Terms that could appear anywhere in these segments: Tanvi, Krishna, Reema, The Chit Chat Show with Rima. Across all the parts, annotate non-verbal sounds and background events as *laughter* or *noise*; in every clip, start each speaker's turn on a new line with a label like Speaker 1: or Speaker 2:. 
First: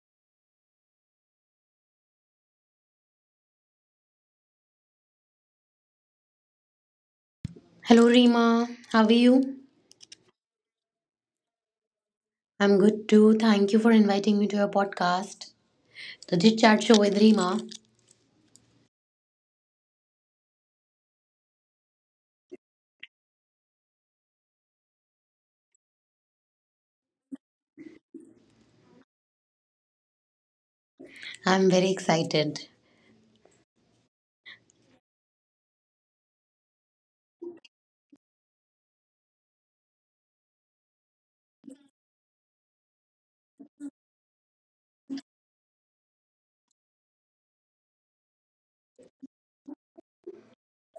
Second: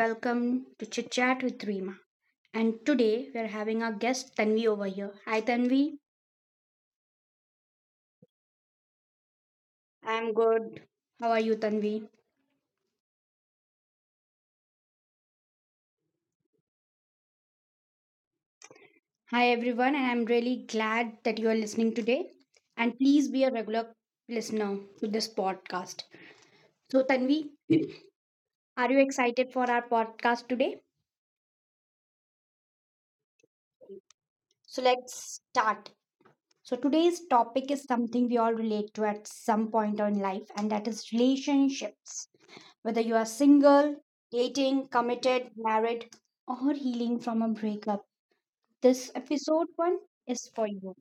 Speaker 1: welcome to Chit Chat with Reema. And today we're having our guest Tanvi over here. Hi, Tanvi.
Speaker 2: Hello, Rima. How are you?
Speaker 1: I'm good. How are you, Tanvi?
Speaker 2: I'm good too. Thank you for inviting me to your podcast, The Chit Chat Show with Rima.
Speaker 1: Hi, everyone, and I'm really glad that you are listening today. And please be a regular listener to this podcast. So, Tanvi, are you excited for our podcast today?
Speaker 2: I'm very excited.
Speaker 1: So, let's start. So, today's topic is something we all relate to at some point in life, and that is relationships. Whether you are single, dating, committed, married, or healing from a breakup, this episode one is for you.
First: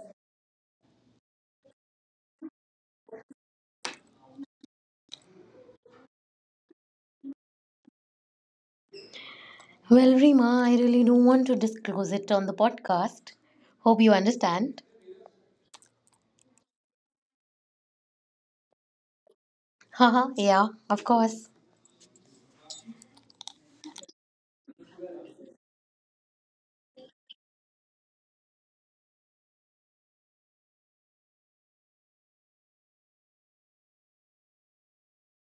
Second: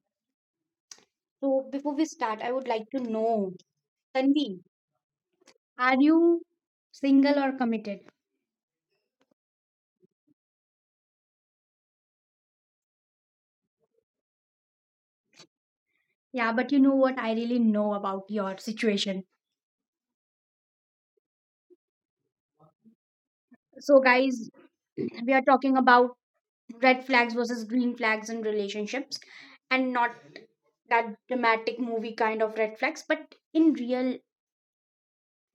Speaker 1: So, before we start, I would like to know Tanvi, are you single or committed?
Speaker 2: Well, Rima, I really don't want to disclose it on the podcast. Hope you understand.
Speaker 1: Yeah, but you know what? I really know about your situation.
Speaker 2: Haha, yeah, of course.
Speaker 1: So, guys, we are talking about red flags versus green flags in relationships, and not that dramatic movie kind of red flags, but in real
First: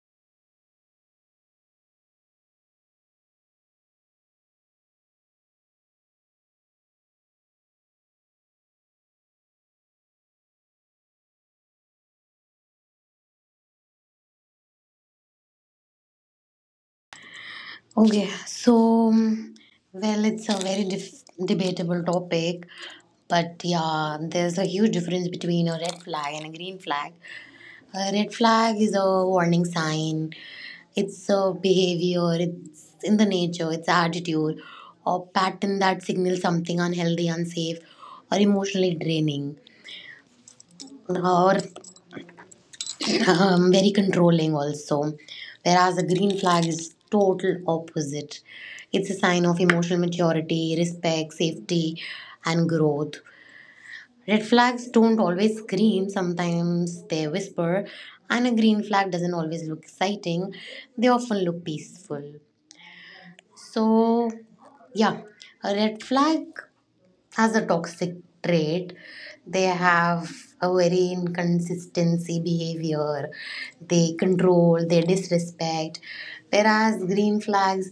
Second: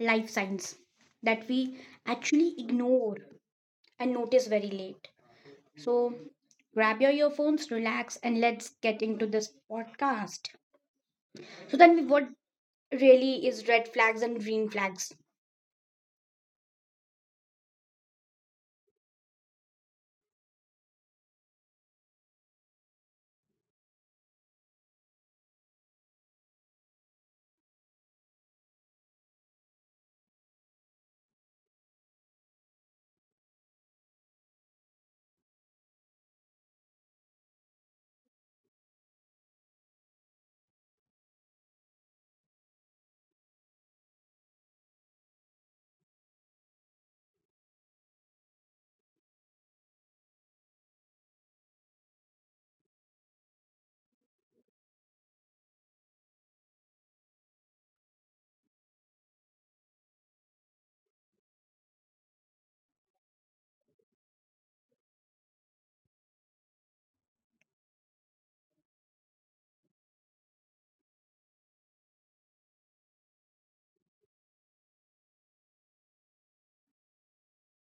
Speaker 1: life signs that we actually ignore and notice very late. So grab your earphones, relax, and let's get into this podcast. So then what really is red flags and green flags.
Speaker 2: Okay, so, well, it's a very debatable topic, but yeah, there's a huge difference between a red flag and a green flag. A red flag is a warning sign. It's a behavior, it's in the nature, it's attitude or pattern that signals something unhealthy, unsafe, or emotionally draining, or *clears throat* very controlling also. Whereas a green flag is total opposite. It's a sign of emotional maturity, respect, safety, and growth. Red flags don't always scream, sometimes they whisper, and a green flag doesn't always look exciting. They often look peaceful. So, yeah, a red flag, as a toxic trait, they have a very inconsistency behavior, they control, they disrespect. Whereas green flags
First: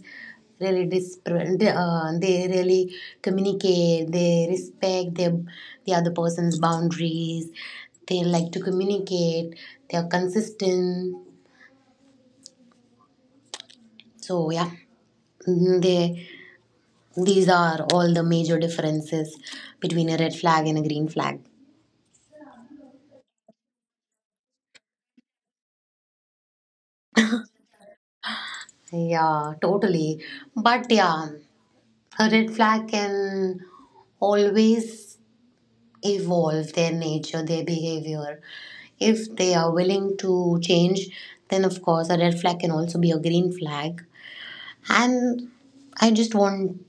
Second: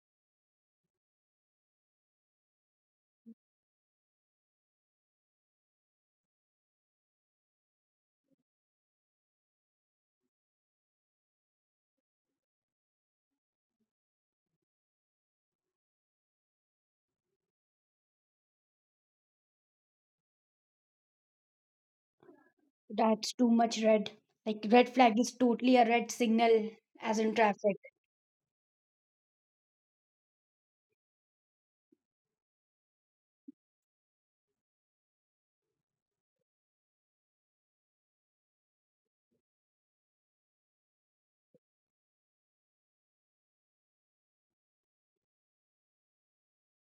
Speaker 2: really they really communicate, they respect the other person's boundaries, they like to communicate, they are consistent. So yeah, they these are all the major differences between a red flag and a green flag.
Speaker 1: That's too much red. Like red flag is totally a red signal, as in traffic.
Speaker 2: Yeah, totally. But yeah, a red flag can always evolve their nature, their behavior. If they are willing to change, then of course a red flag can also be a green flag. And I just want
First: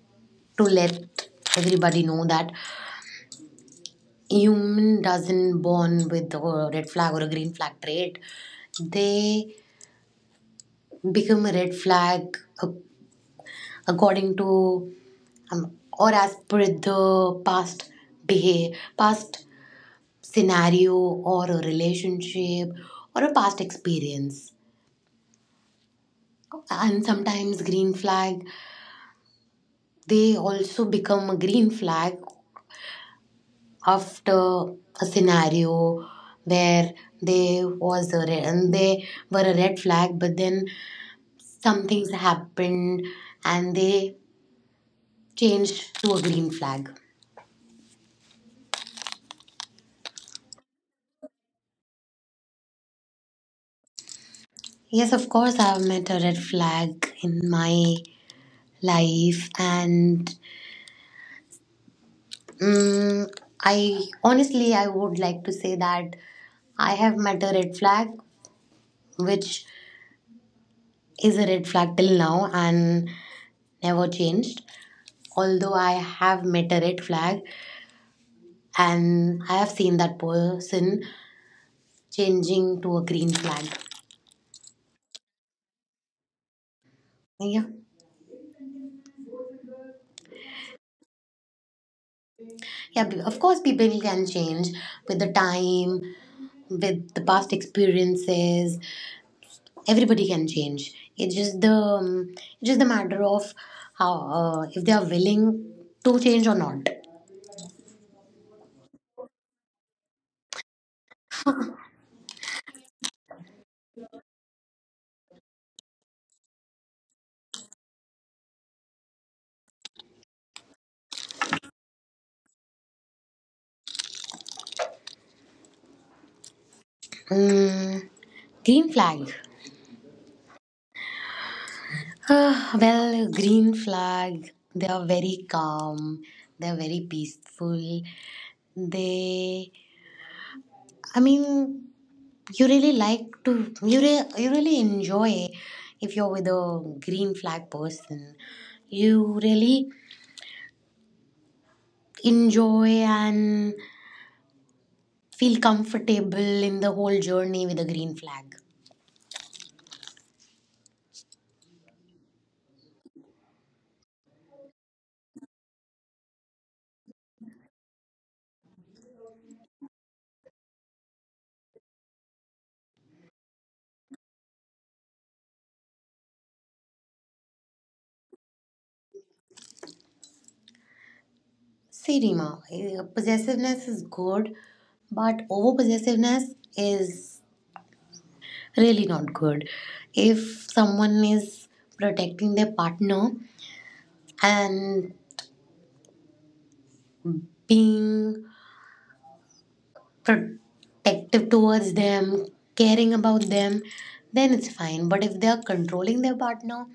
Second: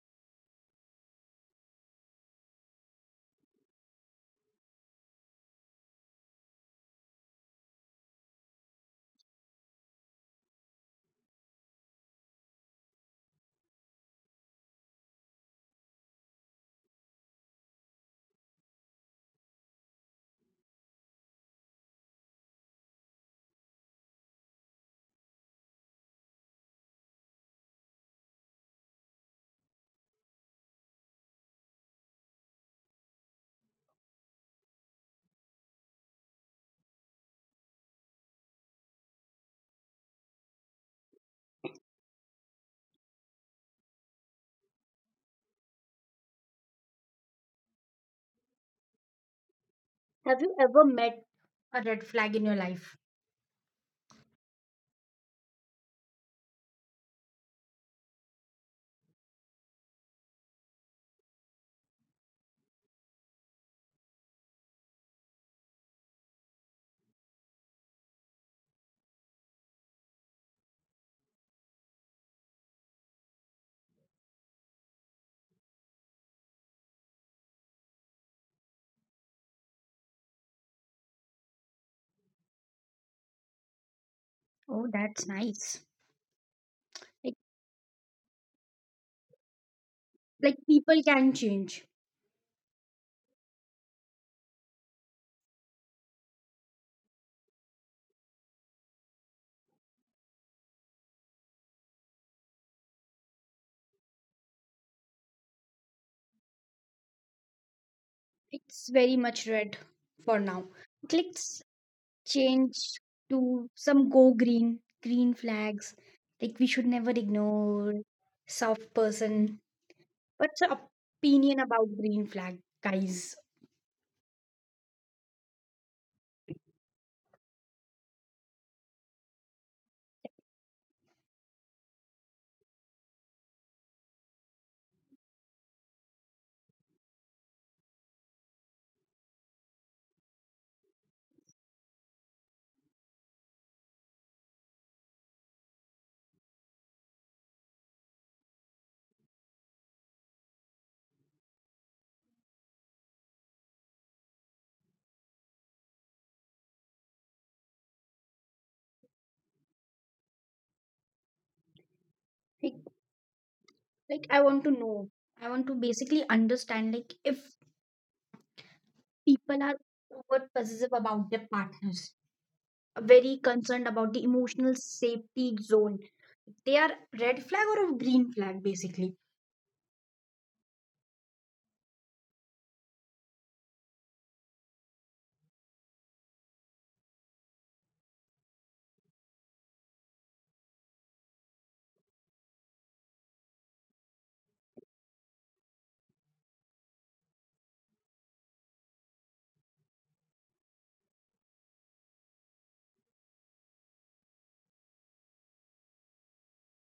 Speaker 2: to let everybody know that human doesn't born with a red flag or a green flag trait. They become a red flag a according to or as per the past past scenario or a relationship or a past experience. And sometimes green flag they also become a green flag after a scenario where they was a red, and they were a red flag, but then some things happened and they changed to a green flag.
Speaker 1: Have you ever met a red flag in your life?
Speaker 2: Yes, of course, I've met a red flag in my life, and mm I honestly I would like to say that I have met a red flag, which is a red flag till now and never changed. Although I have met a red flag, and I have seen that person changing to a green flag.
Speaker 1: Oh, that's nice. Like,
Speaker 2: Yeah,
Speaker 1: like, people can change.
Speaker 2: yeah. Of course, people can change with the time, with the past experiences, everybody can change. It's just the matter of how, if they are willing to change or not.
Speaker 1: It's very much red for now. Clicks change to some go green green flags, like we should never ignore soft person. What's your opinion about green flag guys?
Speaker 2: mm, green flag. Well, green flag, they are very calm, they are very peaceful, they, I mean, you really like to you really enjoy if you're with a green flag person. You really enjoy and feel comfortable in the whole journey with a green flag.
Speaker 1: Like, like i want to know. I want to basically understand, like, if people are over possessive about their partners, very concerned about the emotional safety zone, they are red flag or a green flag, basically.
Speaker 2: See, Rima, possessiveness is good, but over possessiveness is really not good. If someone is protecting their partner and being protective towards them, caring about them, then it's fine. But if they are controlling their partner,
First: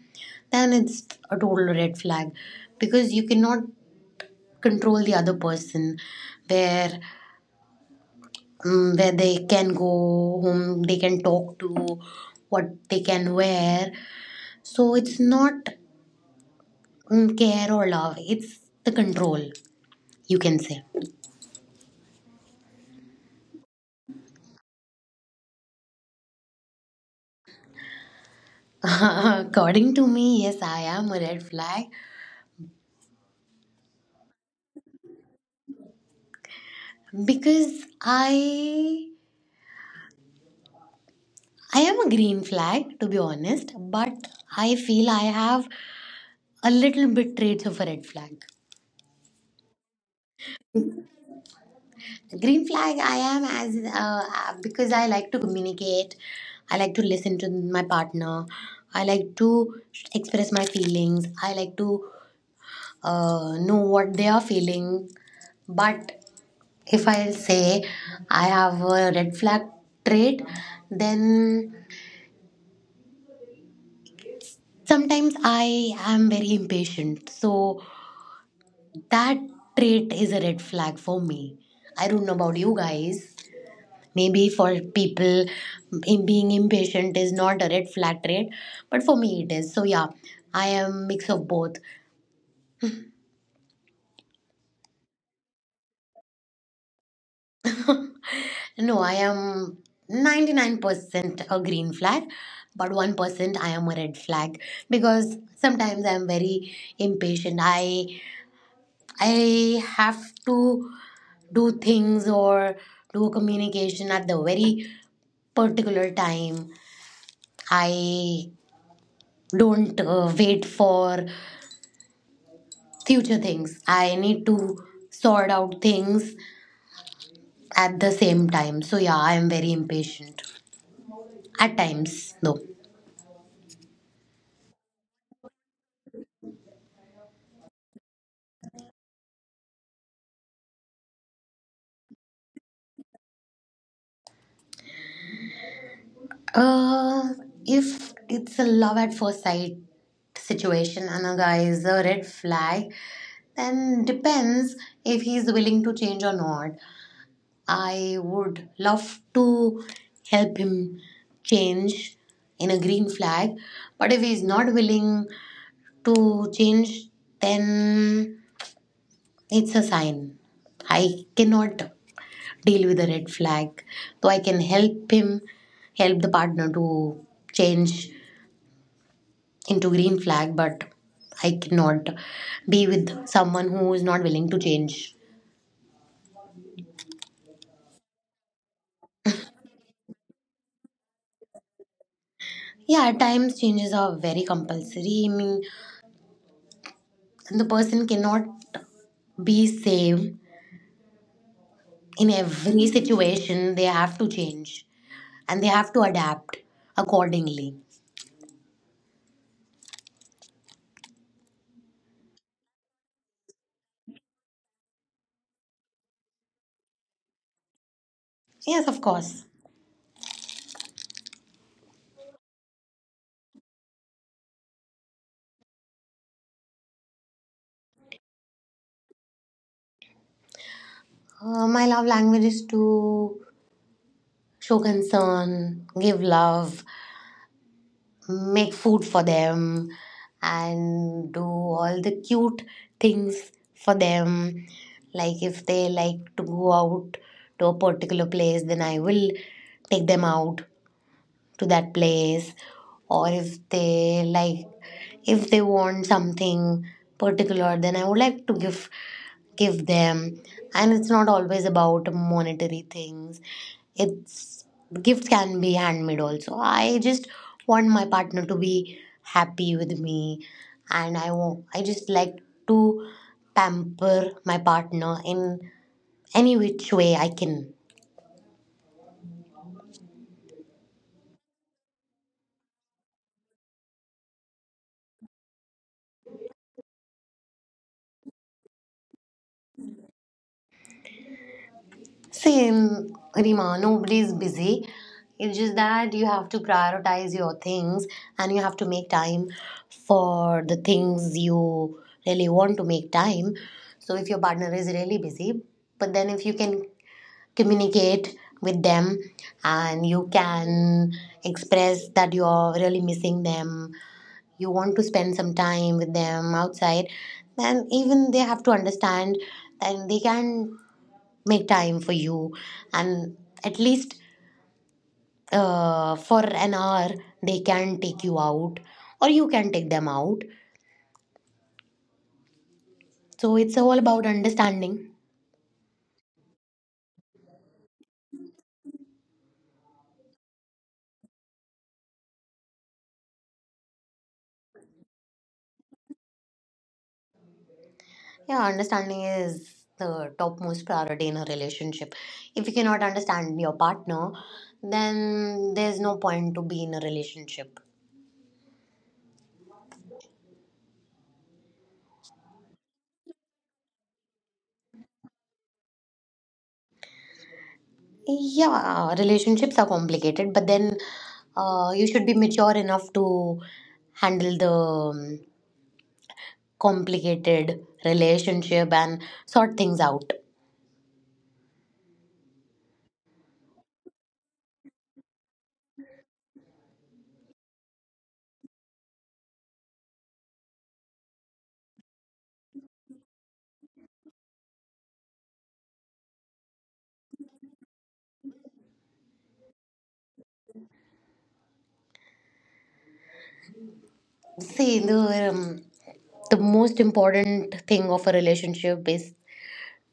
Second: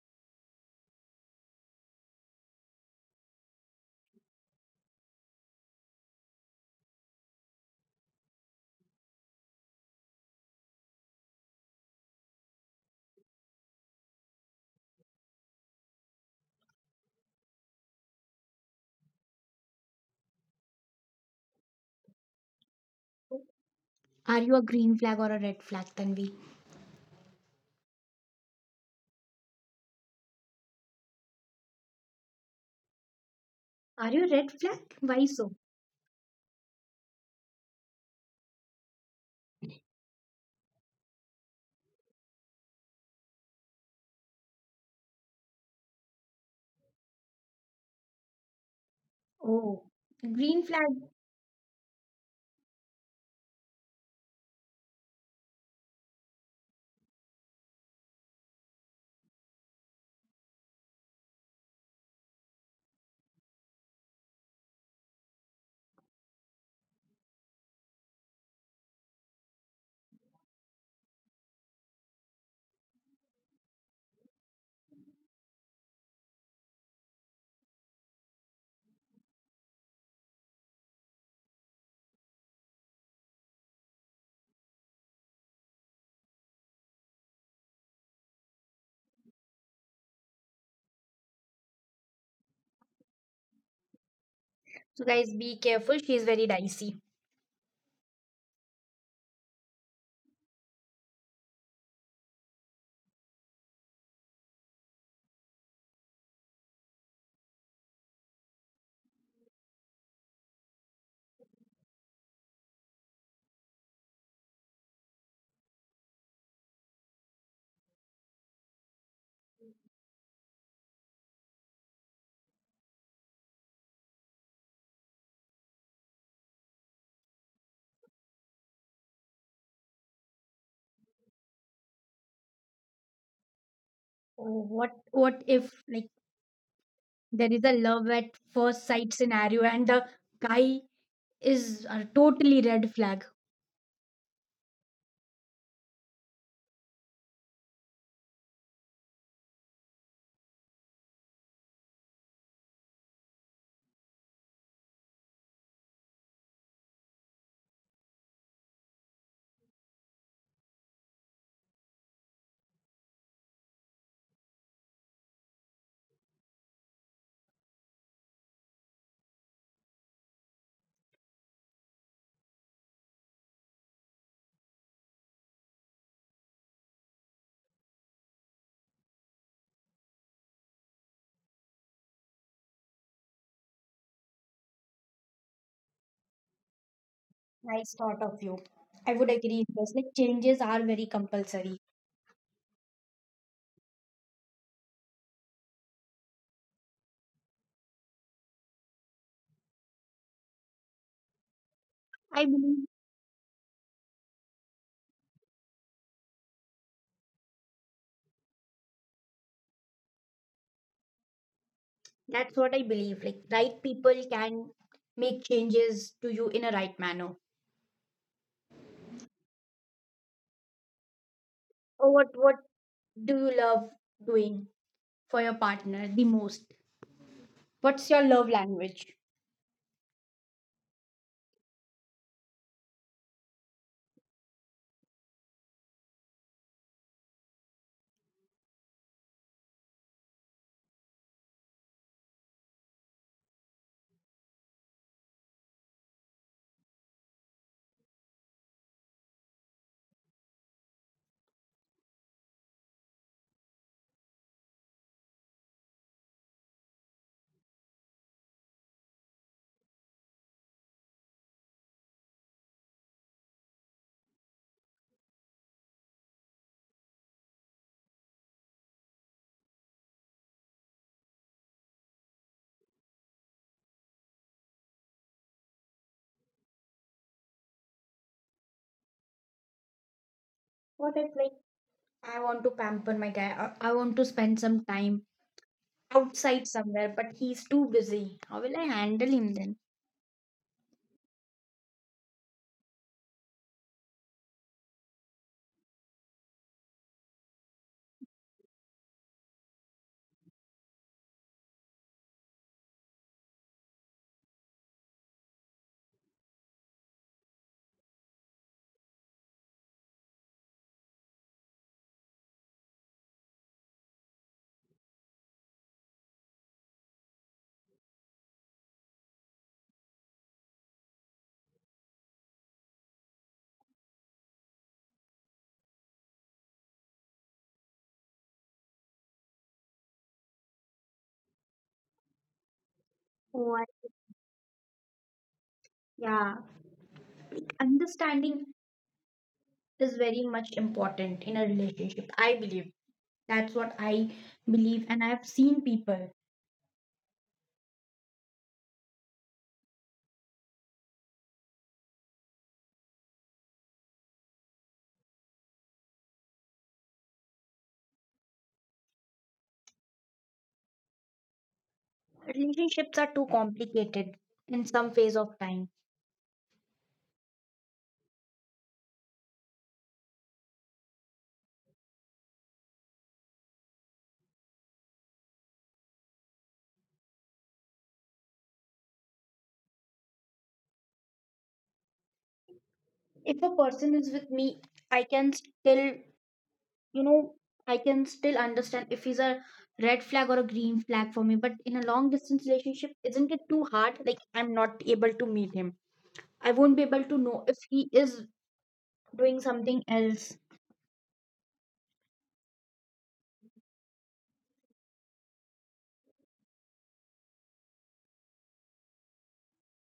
Speaker 2: then it's a total red flag, because you cannot control the other person where where they can go, whom they can talk to, what they can wear. So it's not care or love, it's the control, you can say.
Speaker 1: Are you a green flag or a red flag, Tanvi?
Speaker 2: *laughs* According to me, yes, I am a red flag,
Speaker 1: Are you a red flag? Why so?
Speaker 2: because I am a green flag, to be honest, but I feel I have a little bit traits of a red flag.
Speaker 1: Oh, green flag.
Speaker 2: Green flag, I am, as because I like to communicate. I like to listen to my partner. I like to express my feelings. I like to know what they are feeling. But if I say I have a red flag trait, then sometimes I am very impatient. So that trait is a red flag for me. I don't know about you guys. Maybe for people, being impatient is not a red flag trait, but for me it is. So yeah, I am mix of both.
Speaker 1: So guys, be careful. She is very dicey.
Speaker 2: No, I am 99% a green flag, but 1% I am a red flag, because sometimes I am very impatient. I have to do things or do communication at the very particular time. I don't wait for future things. I need to sort out things at the same time. So yeah, I am very impatient at times though.
Speaker 1: Oh, what if like there is a love at first sight scenario and the guy is a totally red flag.
Speaker 2: Uh, if it's a love at first sight situation and a guy is a red flag, then depends if he's willing to change or not. I would love to help him change in a green flag, but if he's not willing to change, then it's a sign. I cannot deal with a red flag, though I can help him, help the partner to change into green flag, but I cannot be with someone who is not willing to change.
Speaker 1: Nice thought of you. I would agree because like changes are very compulsory.
Speaker 2: Yeah, at times changes are very compulsory. I mean, the person cannot be same in
Speaker 1: I
Speaker 2: every
Speaker 1: believe.
Speaker 2: situation. They have to change and they have to adapt accordingly.
Speaker 1: That's what I believe. Like right people can make changes to you in a right manner.
Speaker 2: Yes, of course.
Speaker 1: Oh, what do you love doing for your partner the most? What's your love language?
Speaker 2: My love language is to show concern, give love, make food for them, and do all the cute things for them. Like if they like to go out to a particular place, then I will take them out to that place. Or if they like, if they want something particular, then I would like to give them. And it's not always about monetary things. It's, gifts can be handmade also. I just want my partner to be happy with me, and I want, I just like to pamper my partner in any which way I can.
Speaker 1: What if like I want to pamper my guy, or I want to spend some time outside somewhere, but he's too busy. How will I handle him then?
Speaker 2: Same, Rima. Nobody's busy. It's just that you have to prioritize your things, and you have to make time for the things you really want to make time. So, if your partner is really busy, but then if you can communicate with them, and you can express that you're really missing them, you want to spend some time with them outside, then even they have to understand, and they can make time for you, and at least for an hour they can take you out or you can take them out. So
Speaker 1: Oh,
Speaker 2: it's
Speaker 1: I,
Speaker 2: all about understanding.
Speaker 1: yeah. Understanding is very much important in a relationship. I believe, that's what I believe, and I have seen people.
Speaker 2: Yeah, understanding is the topmost priority in a relationship. If you cannot understand your partner, then there's no point to be in a relationship.
Speaker 1: Relationships are too complicated in some phase of time.
Speaker 2: Yeah, relationships are complicated, but then, you should be mature enough to handle the complicated relationship and sort things out.
Speaker 1: If a person is with me, I can still, you know, I can still understand if he's a red flag or a green flag for me. But in a long distance relationship, isn't it too hard? Like, I'm not able to meet him. I won't be able to know if he is doing something else.
Speaker 2: See, the most important thing of a relationship is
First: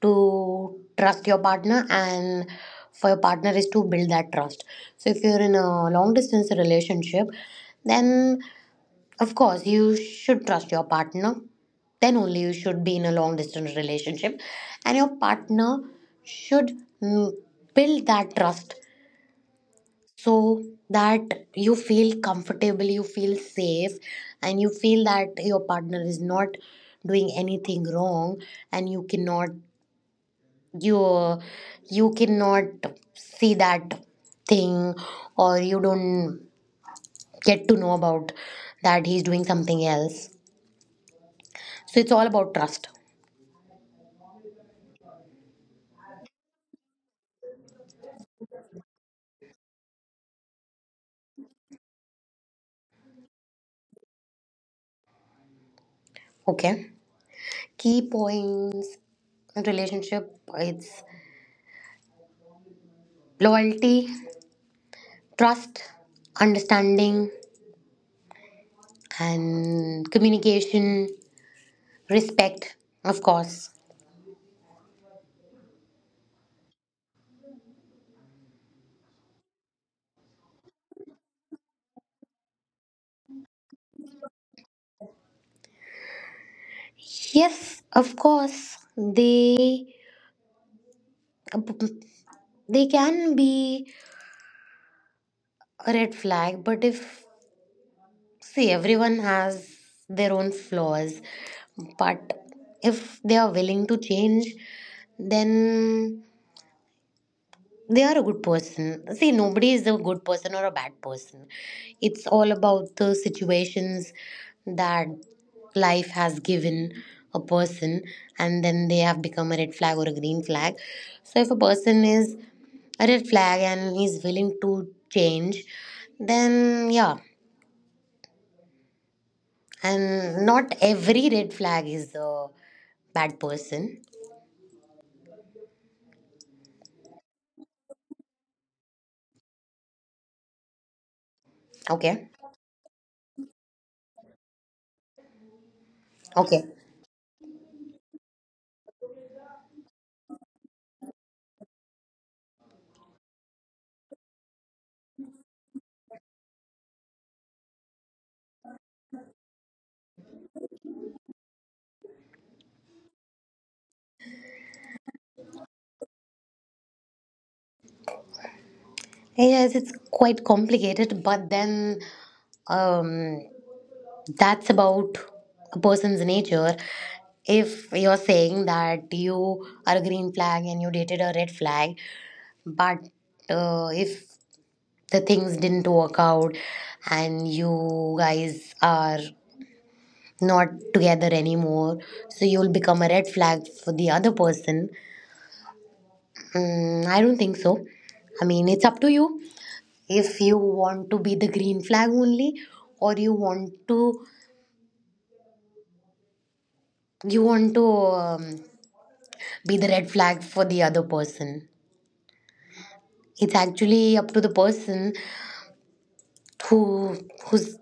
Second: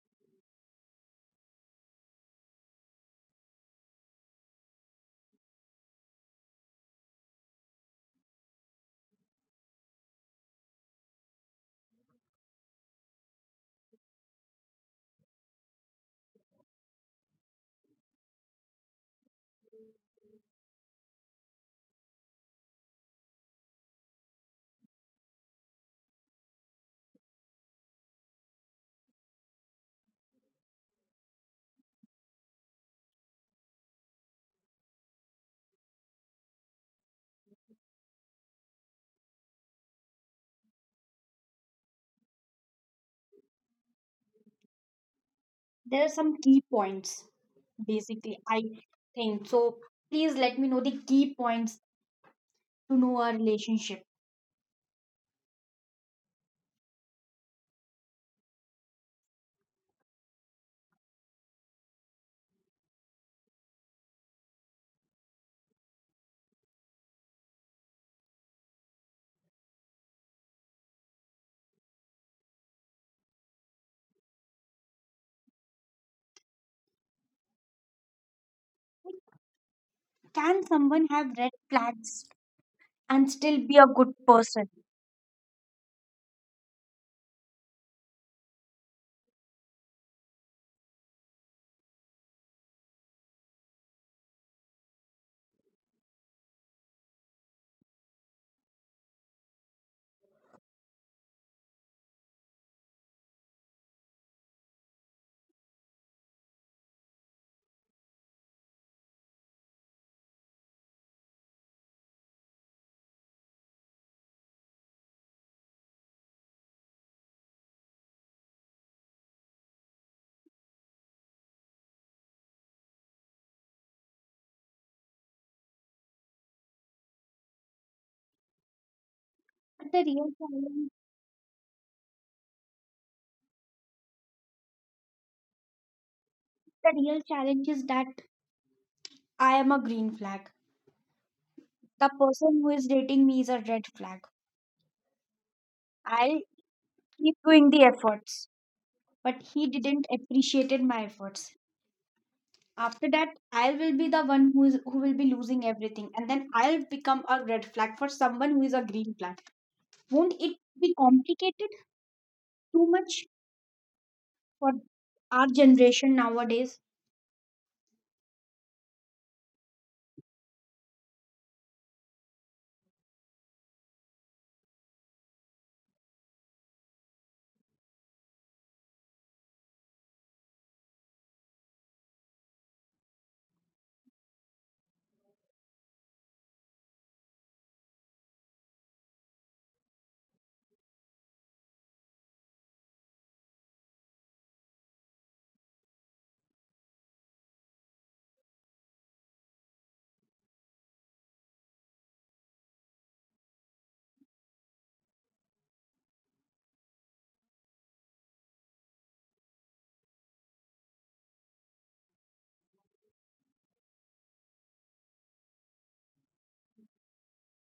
Speaker 2: to trust your partner, and for your partner is to build that trust. So if you're in a long distance relationship, then of course you should trust your partner. Then only you should be in a long distance relationship, and your partner should mm, build that trust, so that you feel comfortable, you feel safe, and you feel that your partner is not doing anything wrong, and you cannot you you cannot see that thing, or you don't get to know about that he's doing something else. So it's all about trust.
Speaker 1: There are some key points, basically, I think. So please let me know the key points to know our relationship.
Speaker 2: Okay. Key points in relationship, it's loyalty, trust, understanding, and communication, respect, of course.
Speaker 1: Can someone have red flags and still be a good person?
Speaker 2: Yes, of course, they can be a red flag, but if, see, everyone has their own flaws, but if they are willing to change, then they are a good person. See, nobody is a good person or a bad person. It's all about the situations that life has given a person, and then they have become a red flag or a green flag. So, if a person is a red flag and he's willing to change, then yeah,
Speaker 1: But
Speaker 2: and not every red flag is a bad person.
Speaker 1: the real challenge is that I am a green flag. The
Speaker 2: Okay,
Speaker 1: person who is dating me is a red flag. I'll
Speaker 2: okay.
Speaker 1: keep doing the efforts, but he didn't appreciated my efforts. After that, I will be the one who is who will be losing everything, and then I'll become a red flag for someone who is a green flag. Won't it be complicated too much for our generation nowadays?
Speaker 2: Yes, it's quite complicated, but then. Um, that's about a person's nature. If you're saying that you are a green flag and you dated a red flag, but if the things didn't work out and you guys are not together anymore, so you'll become a red flag for the other person. I don't think so. I mean, it's up to you if you want to be the green flag only, or you want to, you want to be the red flag for the other person. It's actually up to the person, who who's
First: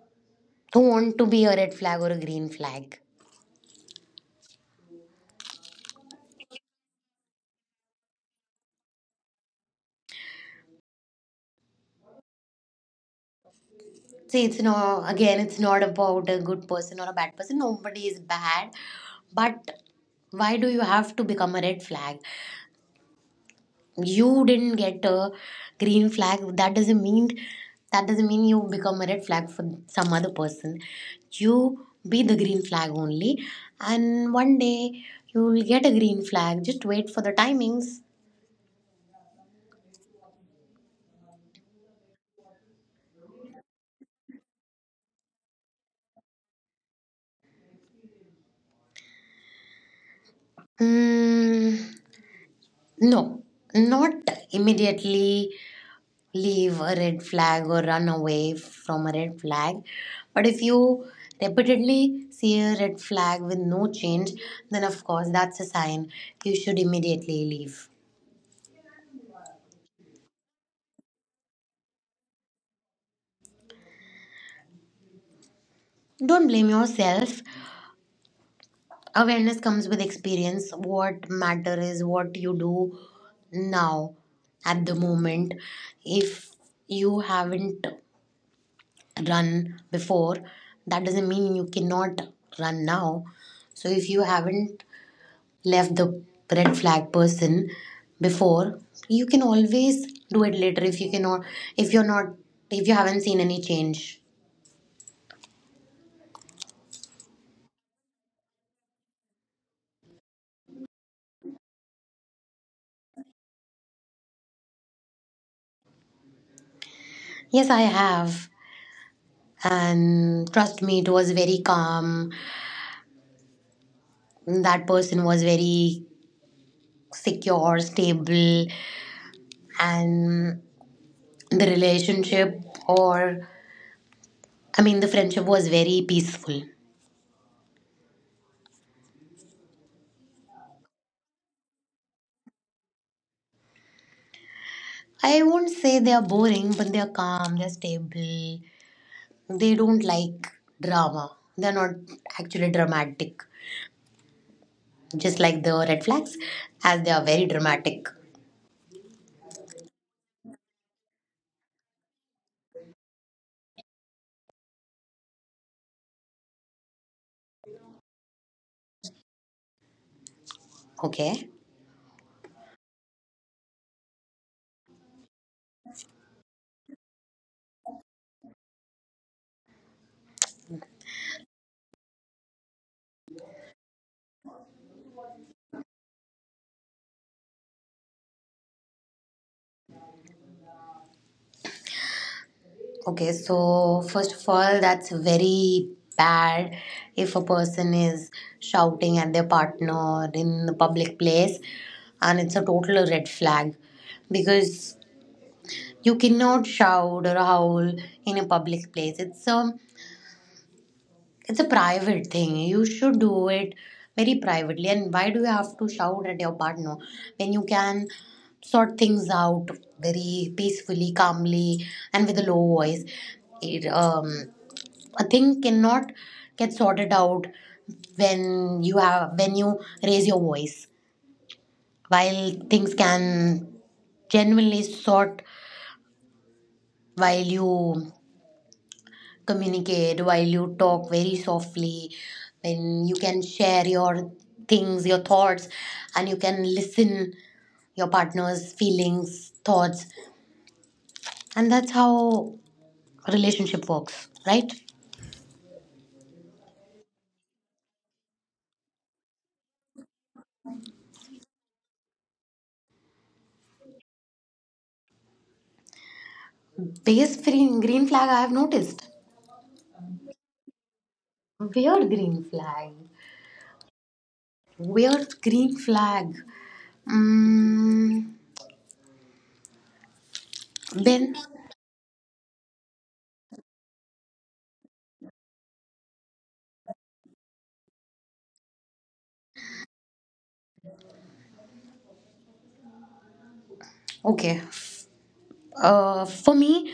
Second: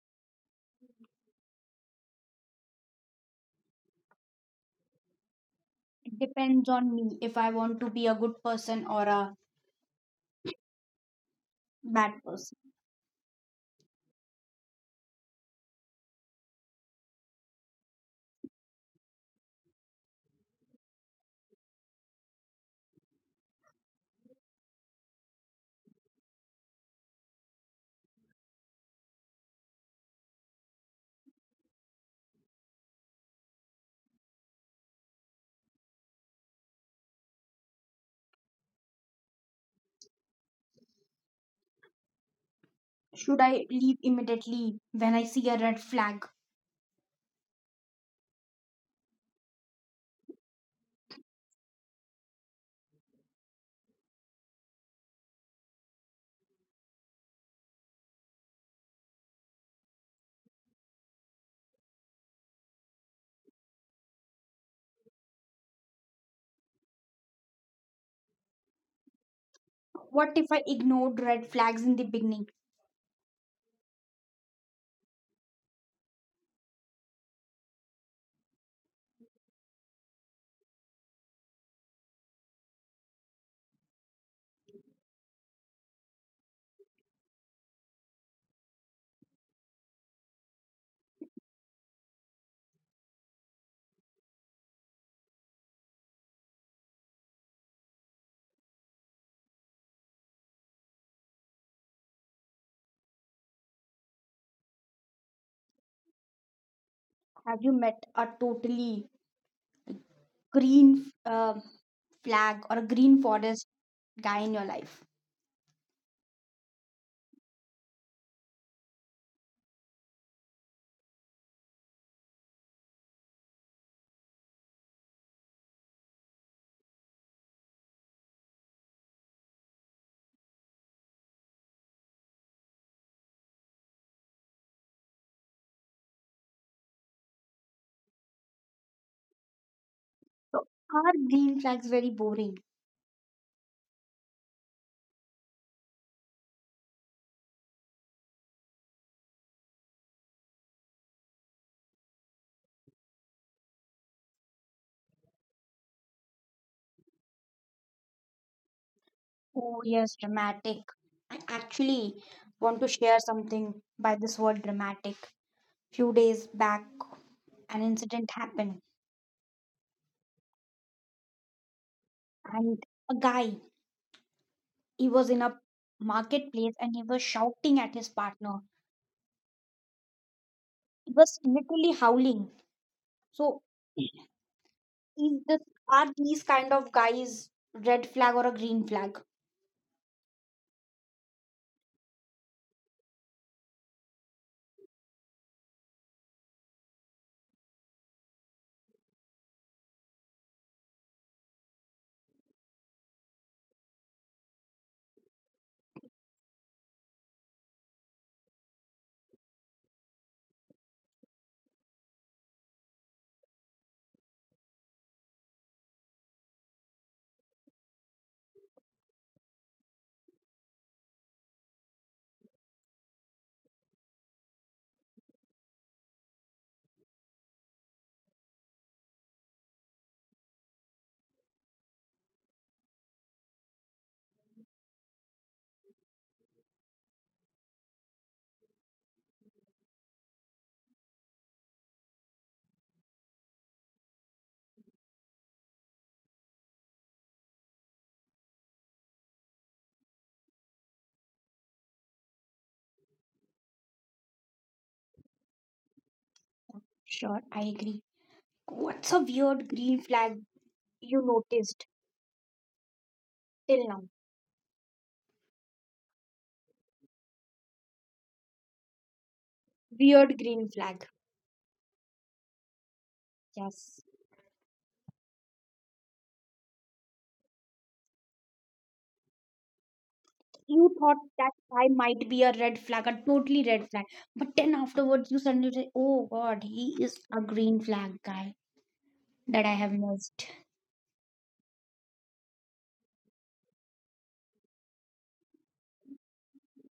Speaker 2: who want to be a red flag or a green flag.
Speaker 1: It depends on me if I want to be a good person or a bad person.
Speaker 2: See, it's not, again, it's not about a good person or a bad person. Nobody is bad, but why do you have to become a red flag? You didn't get a green flag, that doesn't mean you become a red flag for some other person. You be the green flag only, and one day you will get a green flag. Just wait for the timings.
Speaker 1: Should I leave immediately when I see a red flag?
Speaker 2: mm, no, not immediately leave a red flag or run away from a red flag. But if you repeatedly see a red flag with no change, then of course that's a sign you should immediately leave.
Speaker 1: What if I ignored red flags in the beginning?
Speaker 2: Don't blame yourself. Awareness comes with experience. What matter is what you do now at the moment. If you haven't run before, that doesn't mean you cannot run now. So if you haven't left the red flag person before, you can always do it later if you cannot if you're not if you haven't seen any change.
Speaker 1: Have you met a totally green flag or a green forest guy in your life?
Speaker 2: Yes, I have, and trust me, it was very calm. That person was very secure, stable, and the relationship, or, the friendship was very peaceful.
Speaker 1: So are green flags very boring?
Speaker 2: I won't say they are boring, but they are calm, they're stable. They don't like drama. They're not actually dramatic. Just like the red flags, as they are very dramatic.
Speaker 1: Oh yes, dramatic. I actually want to share something by this word dramatic. Few days back, an incident happened,
Speaker 2: Okay.
Speaker 1: and a guy, he was in a marketplace and he was shouting at his partner. He was literally howling. So is this, are these kind of guys red flag or a green flag?
Speaker 2: Okay, so first of all, that's very bad if a person is shouting at their partner in the public place, and it's a total red flag because you cannot shout or howl in a public place. It's a private thing. You should do it very privately. And why do you have to shout at your partner when you can sort things out very peacefully, calmly, and with a low voice? It, um, a thing cannot get sorted out when you raise your voice. While things can genuinely sort, while you communicate, while you talk very softly, when you can share your things your thoughts, and you can listen your partner's feelings thoughts, and that's how a relationship works, right?
Speaker 1: Sure, I agree. What's a weird green flag you noticed till now?
Speaker 2: Biggest green flag I have noticed.
Speaker 1: Weird green flag.
Speaker 2: Weird green flag.
Speaker 1: Yes.
Speaker 2: Weird green flag. mm,
Speaker 1: You thought
Speaker 2: Then
Speaker 1: that guy might be a red flag, a totally red flag. But then afterwards you suddenly say, Oh god, he is a green flag guy that I have missed.
Speaker 2: okay. For me,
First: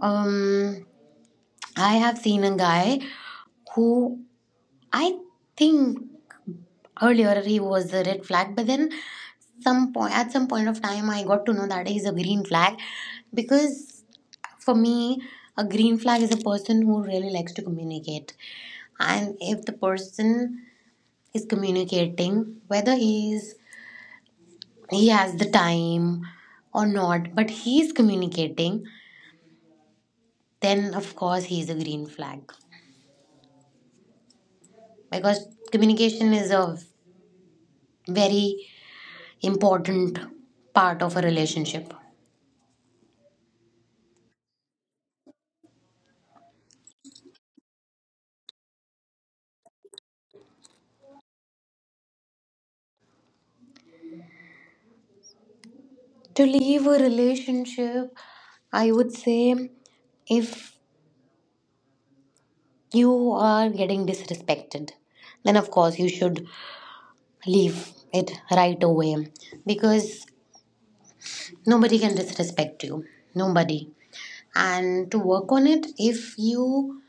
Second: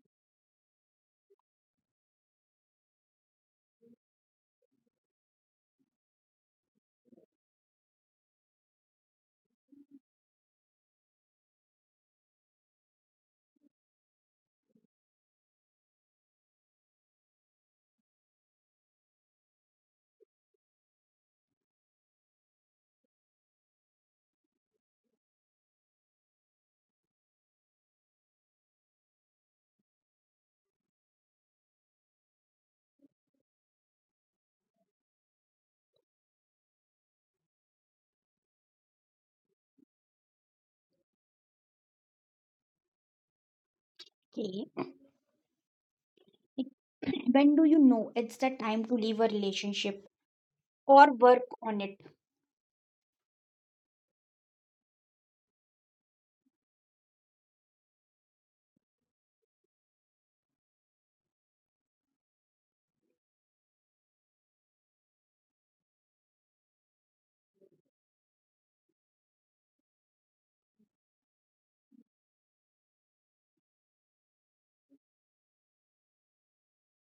Speaker 2: um, I have seen a guy who, I think, earlier he was a red flag, but then some point at some point of time I got to know that he's a green flag, because for me a green flag is a person who really likes to communicate. And if the person is communicating, whether he has the time or not, but he is communicating, then of course he is a green flag, because communication is a very important part of a relationship.
Speaker 1: Okay. *clears throat* When do you know it's the time to leave a relationship or work on it?
Speaker 2: To leave a relationship, I would say, if you are getting disrespected, then of course you should leave it right away, because nobody can disrespect you. Nobody. And to work on it, if you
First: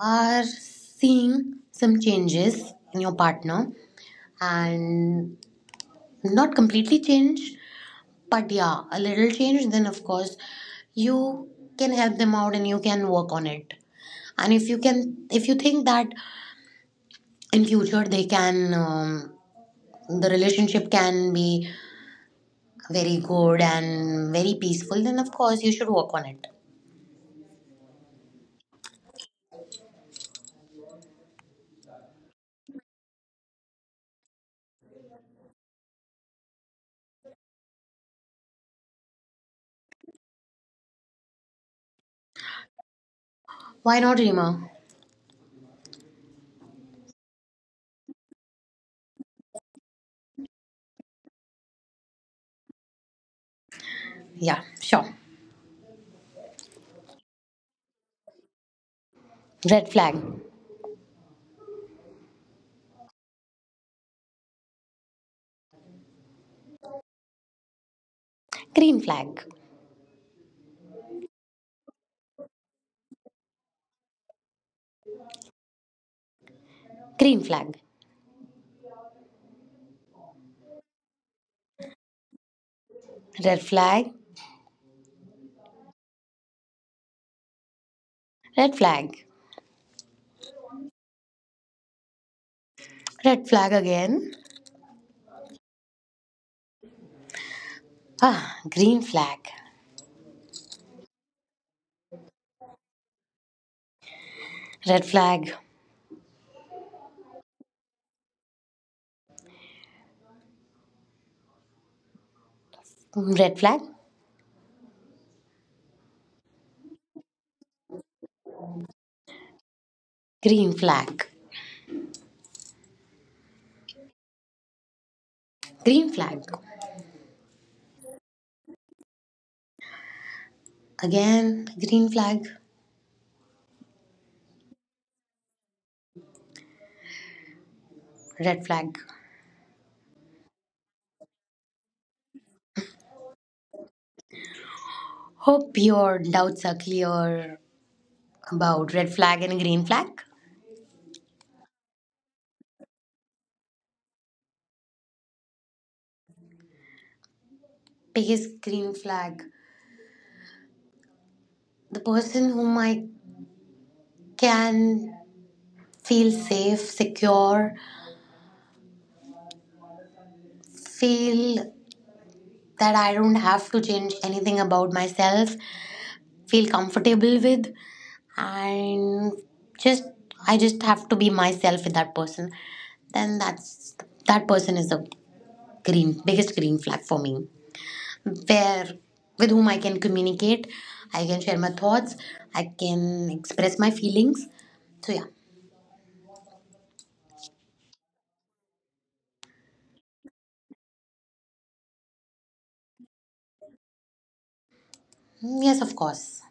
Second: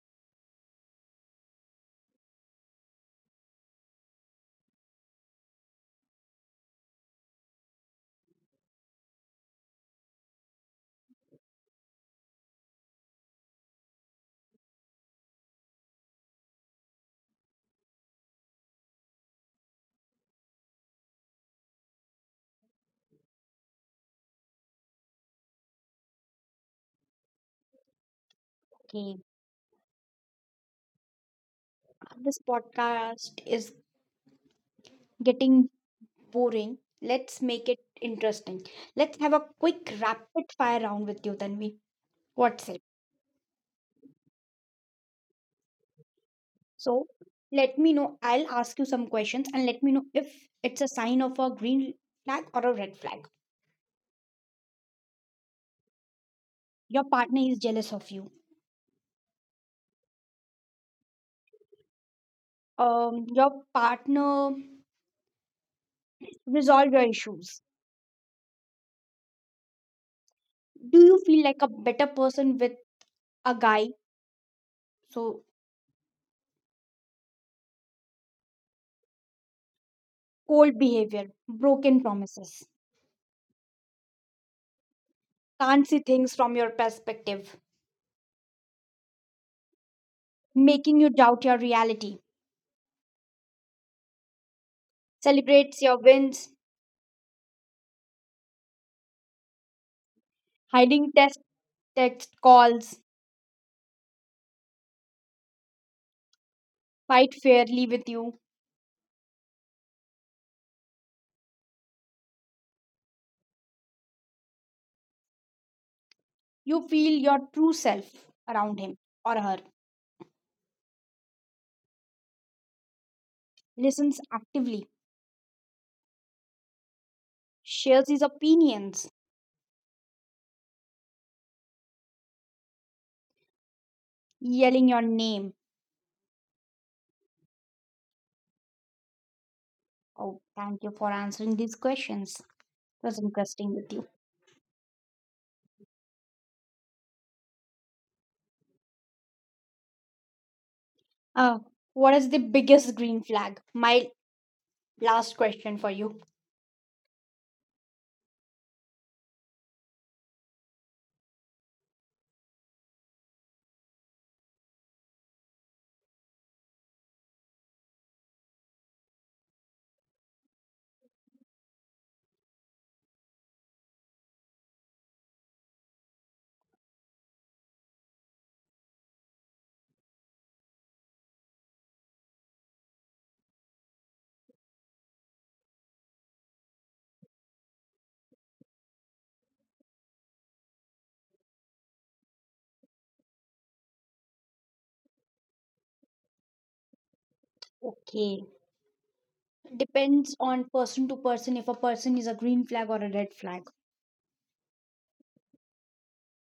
Speaker 2: are seeing some changes in your partner and not completely change, but yeah, a little change, then of course you can help them out and you can work on it. And if you can, if you think that in future the relationship can be very good and very peaceful, then of course you should work on it.
Speaker 1: Okay. This podcast is getting boring. Let's make it interesting. Let's have a quick rapid fire round with you, Tanvi. What's it?
Speaker 2: Why not, Rima?
Speaker 1: So let me know. I'll ask you some questions and let me know if it's a sign of a green flag or a red flag.
Speaker 2: Yeah, sure.
Speaker 1: Your partner is jealous of you.
Speaker 2: Red flag.
Speaker 1: Your partner resolve your issues.
Speaker 2: Green flag.
Speaker 1: Do you feel like a better person with a guy? So
Speaker 2: Green flag.
Speaker 1: cold behavior, broken promises,
Speaker 2: Red flag.
Speaker 1: can't see things from your perspective,
Speaker 2: Red flag.
Speaker 1: making you doubt your reality,
Speaker 2: Red flag again.
Speaker 1: celebrates your wins,
Speaker 2: Ah, green flag.
Speaker 1: hiding test text calls,
Speaker 2: Red flag.
Speaker 1: fight fairly with you.
Speaker 2: Red flag.
Speaker 1: You feel your true self around him or her,
Speaker 2: Green flag.
Speaker 1: listens actively,
Speaker 2: Green flag.
Speaker 1: shares his opinions,
Speaker 2: Again, green flag.
Speaker 1: yelling your name.
Speaker 2: Red flag.
Speaker 1: Oh, thank you for answering these questions. It was interesting with you.
Speaker 2: Hope your doubts are clear about red flag and green flag.
Speaker 1: Uh, what is the biggest green flag? My last question for you.
Speaker 2: Biggest green flag: the person whom I can feel safe, secure, feel that I don't have to change anything about myself, feel comfortable with, and just, I just have to be myself with that person. Then that's, that person is the green biggest green flag for me. Where, with whom I can communicate, I can share my thoughts, I can express my feelings. So yeah.
Speaker 1: Okay. Depends on person to person if a person is a green flag or a red flag.
Speaker 2: Yes, of course.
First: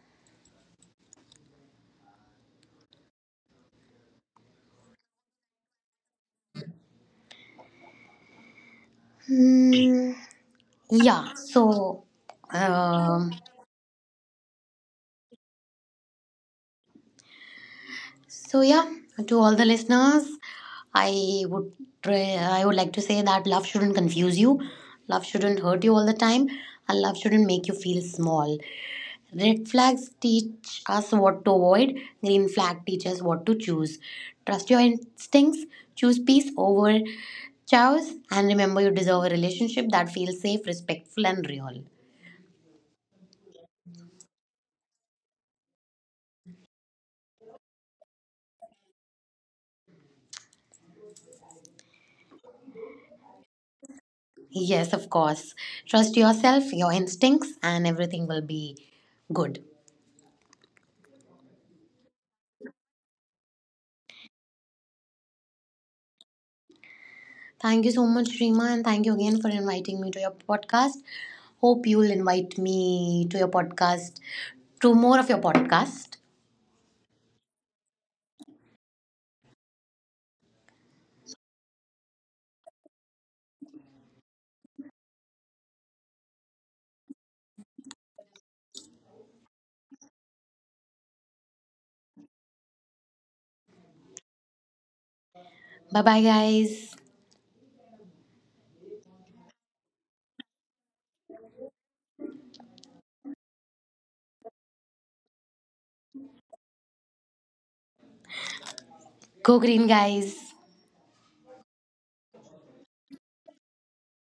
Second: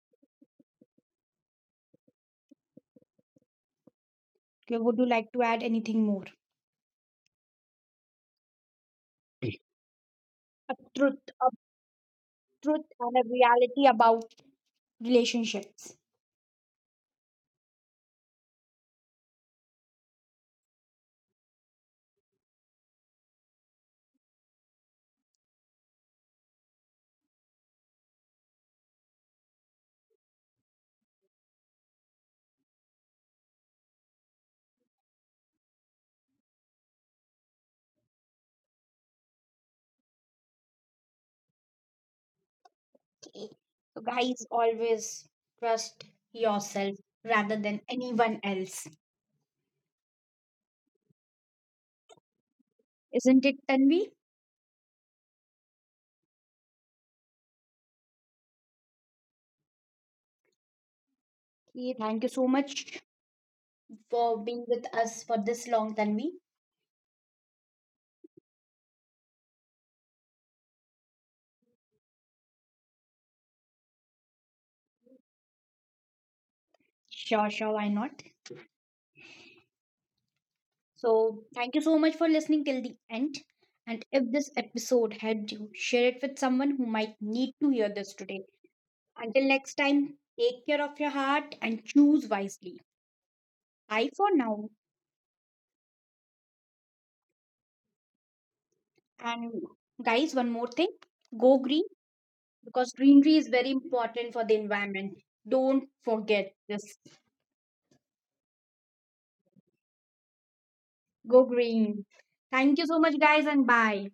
Speaker 1: Okay, would you like to add anything more?
Speaker 2: Yeah.
Speaker 1: A truth and a
Speaker 2: Um,
Speaker 1: reality about relationships.
Speaker 2: so yeah, to all the listeners, I would I would like to say that love shouldn't confuse you, love shouldn't hurt you all the time, and love shouldn't make you feel small. Red flags teach us what to avoid, green flag teaches what to choose. Trust your instincts, choose peace over chaos, and remember you deserve a relationship that feels safe, respectful, and real.
Speaker 1: So, guys, always trust yourself rather than anyone else. Isn't it, Tanvi?
Speaker 2: Yes, of course. Trust yourself, your instincts, and everything will be good.
Speaker 1: Yeah, thank you so much for being with us for this long, Tanvi.
Speaker 2: Thank you so much, Rima, and thank you again for inviting me to your podcast. Hope you'll invite me to your podcast, to more of your podcast.
Speaker 1: Sure, sure, why not? So, thank you so much for listening till the end. And if this episode helped you, share it with someone who might need to hear this today. Until next time, take care of your heart and choose wisely. Bye for now.
Speaker 2: Bye bye, guys.
Speaker 1: And guys, one more thing, go green, because greenery is very important for the environment. Don't forget this.
Speaker 2: Go green, guys.
Speaker 1: Go green. Thank you so much, guys, and bye.